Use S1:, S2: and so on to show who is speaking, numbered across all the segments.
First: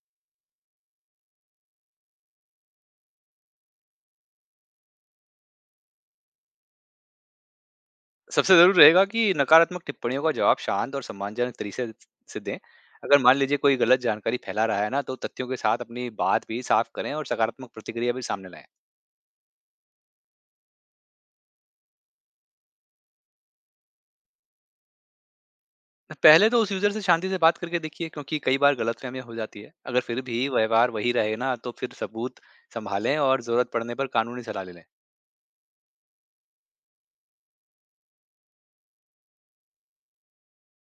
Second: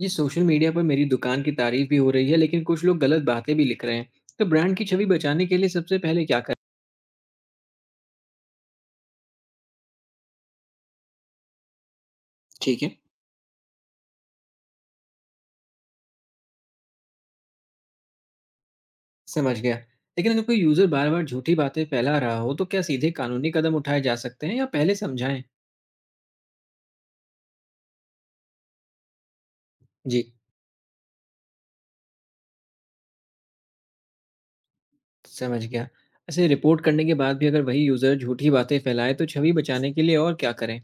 S1: ये social media पर मेरी दुकान की तारीफ भी हो रही है, लेकिन कुछ लोग गलत बातें भी लिख रहे हैं। तो ब्रांड की छवि बचाने के लिए सबसे पहले क्या करें?
S2: सबसे ज़रूर रहेगा कि नकारात्मक टिप्पणियों का जवाब शांत और सम्मानजनक तरीके से दें।
S1: ठीक है।
S2: अगर मान लीजिए कोई गलत जानकारी फैला रहा है ना, तो तथ्यों के साथ अपनी बात भी साफ करें और सकारात्मक प्रतिक्रिया भी सामने लाएँ।
S1: समझ गया। लेकिन अगर कोई यूजर बार बार झूठी बातें फैला रहा हो तो क्या सीधे कानूनी कदम उठाए जा सकते हैं या पहले समझाएं?
S2: पहले तो उस यूज़र से शांति से बात करके देखिए, क्योंकि कई बार गलतफ़हमियाँ हो जाती है। अगर फिर
S1: जी।
S2: भी व्यवहार वही रहे ना, तो फिर सबूत सँभालें और ज़रूरत पड़ने पर कानूनी सलाह ले लें।
S1: समझ गया। ऐसे रिपोर्ट करने के बाद भी अगर वही यूजर झूठी बातें फैलाए तो छवि बचाने के लिए और क्या करें?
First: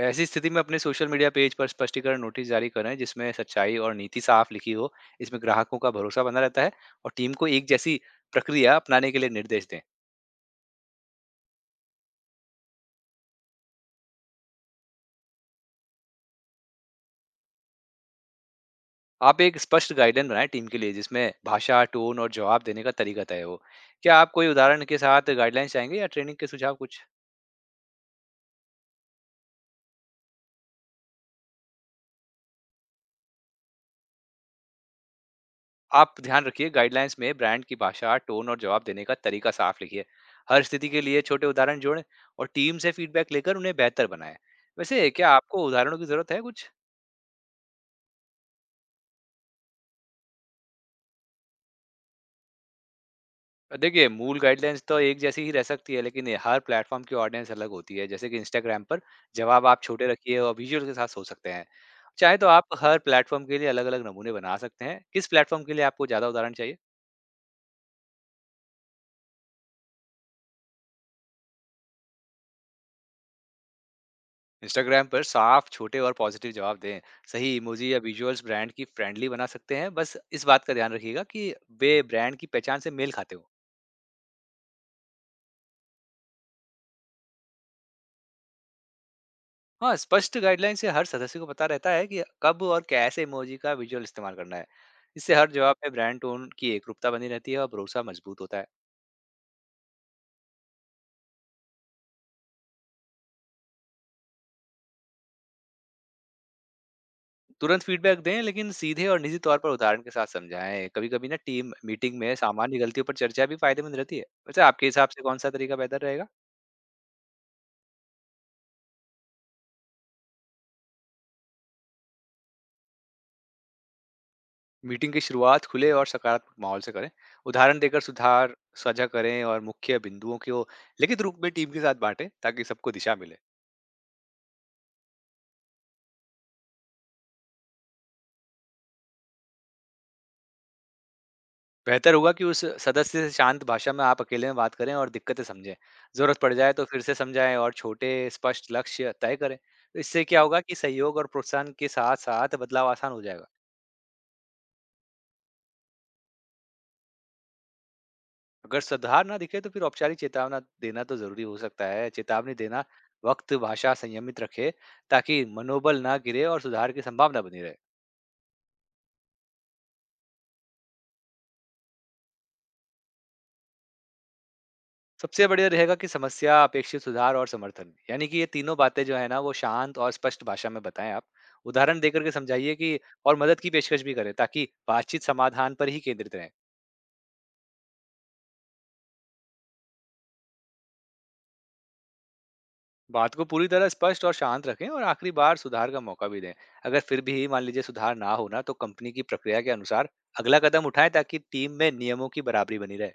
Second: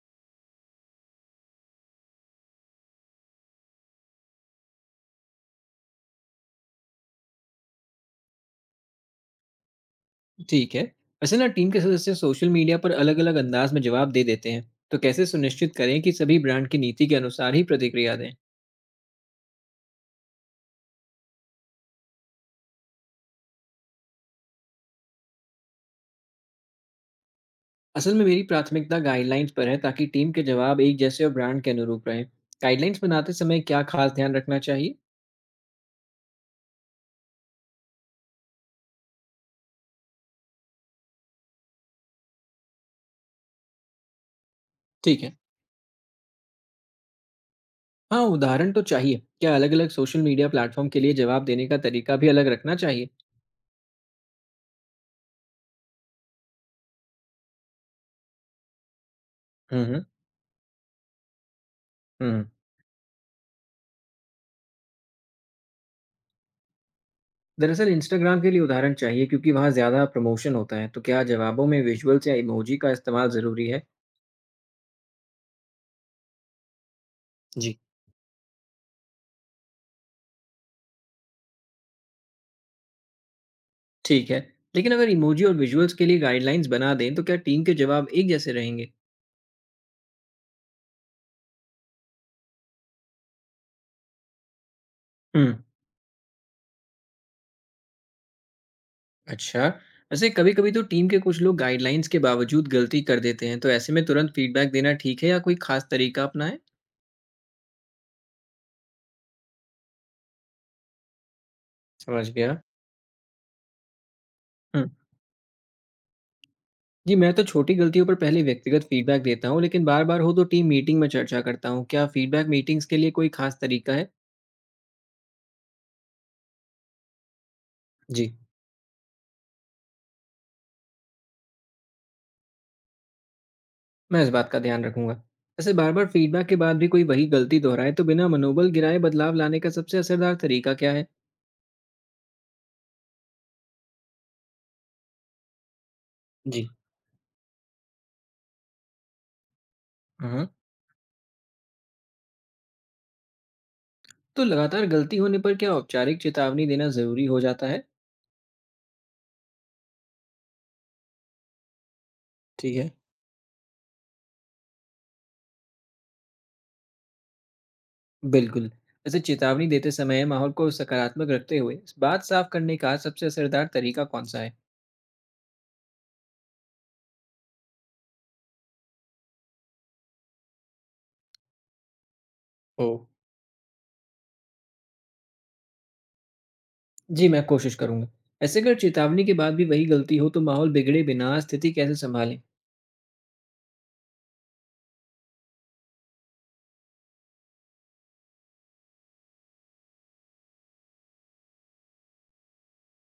S2: ऐसी स्थिति में अपने सोशल मीडिया पेज पर स्पष्टीकरण नोटिस जारी करें, जिसमें सच्चाई और नीति साफ लिखी हो। इसमें ग्राहकों का भरोसा बना रहता है, और टीम को एक जैसी प्रक्रिया अपनाने के लिए निर्देश दें।
S1: ठीक है। वैसे ना, टीम के सदस्य सोशल मीडिया पर अलग अलग अंदाज में जवाब दे देते हैं। तो कैसे सुनिश्चित करें कि सभी ब्रांड की नीति के अनुसार ही प्रतिक्रिया दें?
S2: आप एक स्पष्ट गाइडलाइन बनाएँ टीम के लिए, जिसमें भाषा, टोन और जवाब देने का तरीका तय हो। क्या आप कोई उदाहरण के साथ गाइडलाइंस चाहेंगे या ट्रेनिंग के सुझाव कुछ?
S1: असल में मेरी प्राथमिकता गाइडलाइंस पर है ताकि टीम के जवाब एक जैसे और ब्रांड के अनुरूप रहें। गाइडलाइंस बनाते समय क्या खास ध्यान रखना चाहिए?
S2: आप ध्यान रखिए, गाइडलाइंस में ब्रांड की भाषा, टोन और जवाब देने का तरीका साफ लिखिए। हर स्थिति के लिए छोटे उदाहरण जोड़ें और टीम से फीडबैक लेकर उन्हें बेहतर बनाएँ। वैसे
S1: ठीक
S2: क्या
S1: है।
S2: आपको उदाहरणों की ज़रूरत है कुछ?
S1: हाँ, उदाहरण तो चाहिए। क्या अलग-अलग सोशल मीडिया प्लेटफॉर्म के लिए जवाब देने का तरीका भी अलग रखना चाहिए?
S2: देखिए, मूल गाइडलाइंस तो एक जैसी ही रह सकती है, लेकिन ये हर प्लेटफ़ॉर्म की ऑडियंस अलग होती है। जैसे कि इंस्टाग्राम पर जवाब आप
S1: हम्म।
S2: छोटे रखिए और विजुअल के साथ सोच सकते हैं।
S1: हम्म।
S2: चाहे तो
S1: हम्म।
S2: आप हर प्लेटफ़ॉर्म के लिए अलग-अलग नमूने बना सकते हैं। किस प्लेटफ़ॉर्म के लिए आपको ज़्यादा उदाहरण चाहिए?
S1: दरअसल इंस्टाग्राम के लिए उदाहरण चाहिए क्योंकि वहाँ ज़्यादा प्रमोशन होता है। तो क्या जवाबों में विजुअल्स या इमोजी का इस्तेमाल ज़रूरी है?
S2: इंस्टाग्राम पर साफ, छोटे और पॉजिटिव जवाब दें। सही
S1: जी।
S2: इमोजी या विजुअल्स ब्रांड की फ्रेंडली बना सकते हैं। बस इस बात का ध्यान रखिएगा कि वे ब्रांड की पहचान से मेल खाते हों।
S1: ठीक है। लेकिन अगर इमोजी और विजुअल्स के लिए गाइडलाइंस बना दें तो क्या टीम के जवाब एक जैसे रहेंगे?
S2: हाँ, स्पष्ट गाइडलाइन से हर सदस्य को पता रहता है कि कब और कैसे इमोजी का विजुअल इस्तेमाल करना है। इससे हर
S1: हम्म।
S2: जवाब में ब्रांड टोन की एकरूपता बनी रहती है और भरोसा मजबूत होता है।
S1: अच्छा, वैसे कभी-कभी तो टीम के कुछ लोग गाइडलाइंस के बावजूद गलती कर देते हैं, तो ऐसे में तुरंत फीडबैक देना ठीक है या कोई खास तरीका अपनाएं?
S2: तुरंत फीडबैक दें, लेकिन सीधे और निजी तौर पर उदाहरण के साथ समझाएं। कभी-कभी ना टीम मीटिंग
S1: समझ
S2: में
S1: गया।
S2: सामान्य गलतियों पर चर्चा भी फायदेमंद रहती है। वैसे
S1: हुँ।
S2: आपके हिसाब से कौन-सा तरीका बेहतर रहेगा?
S1: जी, मैं तो छोटी गलतियों पर पहले व्यक्तिगत फीडबैक देता हूँ, लेकिन बार-बार हो तो टीम मीटिंग में चर्चा करता हूँ। क्या फीडबैक मीटिंग्स के लिए कोई खास तरीका है?
S2: मीटिंग की शुरुआत खुले और सकारात्मक माहौल से करें। उदाहरण देकर
S1: जी।
S2: सुधार साझा करें और मुख्य बिंदुओं को लिखित रूप में टीम के साथ बांटें, ताकि सबको दिशा मिले।
S1: मैं इस बात का ध्यान रखूंगा। वैसे बार-बार फीडबैक के बाद भी कोई वही गलती दोहराए तो बिना मनोबल गिराए बदलाव लाने का सबसे असरदार तरीका क्या है?
S2: बेहतर होगा कि उस सदस्य से शांत भाषा में आप अकेले में बात करें और दिक्कतें समझें। ज़रूरत पड़
S1: जी।
S2: जाए तो फिर से समझाएँ और छोटे स्पष्ट लक्ष्य तय करें। तो इससे क्या
S1: हाँ,
S2: होगा कि सहयोग और प्रोत्साहन के साथ-साथ बदलाव आसान हो जाएगा।
S1: तो लगातार गलती होने पर क्या औपचारिक चेतावनी देना ज़रूरी हो जाता है?
S2: अगर सुधार ना दिखे, तो फिर औपचारिक चेतावना देना तो ज़रूरी हो सकता है। चेतावनी
S1: ठीक
S2: देना
S1: है।
S2: वक्त भाषा संयमित रखे, ताकि मनोबल ना गिरे और सुधार की संभावना बनी रहे।
S1: बिल्कुल। वैसे चेतावनी देते समय माहौल को सकारात्मक रखते हुए, इस बात साफ करने का सबसे असरदार तरीका कौन-सा है?
S2: सबसे बढ़िया रहेगा कि समस्या, अपेक्षित सुधार और समर्थन, यानी कि ये तीनों बातें जो है ना, वो शांत और स्पष्ट भाषा में बताएँ आप। उदाहरण देकर के समझाइए कि
S1: ओह!
S2: और मदद की पेशकश भी करें, ताकि बातचीत समाधान पर ही केंद्रित रहे।
S1: जी, मैं कोशिश करूँगा। ऐसे अगर चेतावनी के बाद भी वही गलती हो, तो माहौल बिगड़े बिना स्थिति कैसे सँभालें?
S2: बात को पूरी तरह स्पष्ट और शांत रखें और आखिरी बार सुधार का मौका भी दें। अगर फिर भी मान लीजिए सुधार ना हो ना, तो कंपनी की प्रक्रिया के अनुसार अगला कदम उठाएँ, ताकि टीम में नियमों की बराबरी बनी रहे।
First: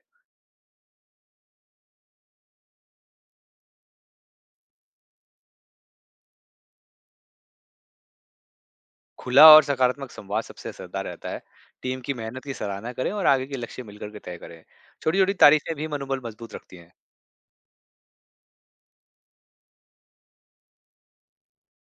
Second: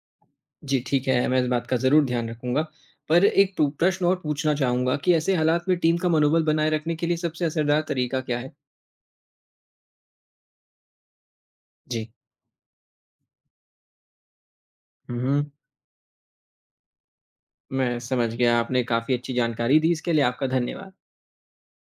S1: जी, ठीक है, मैं इस बात का ज़रूर ध्यान रखूँगा। पर एक टू प्रश्न और पूछना चाहूँगा कि ऐसे हालात में टीम का मनोबल बनाए रखने के लिए सबसे असरदार तरीका क्या है?
S2: खुला और सकारात्मक संवाद सबसे असरदार रहता है। टीम
S1: जी।
S2: की मेहनत की सराहना करें और आगे के लक्ष्य मिलकर के तय करें।
S1: हुँ,
S2: छोटी-छोटी
S1: हुँ।
S2: तारीफ़ें भी मनोबल मजबूत रखती हैं।
S1: मैं समझ गया, आपने काफ़ी अच्छी जानकारी दी, इसके लिए आपका धन्यवाद।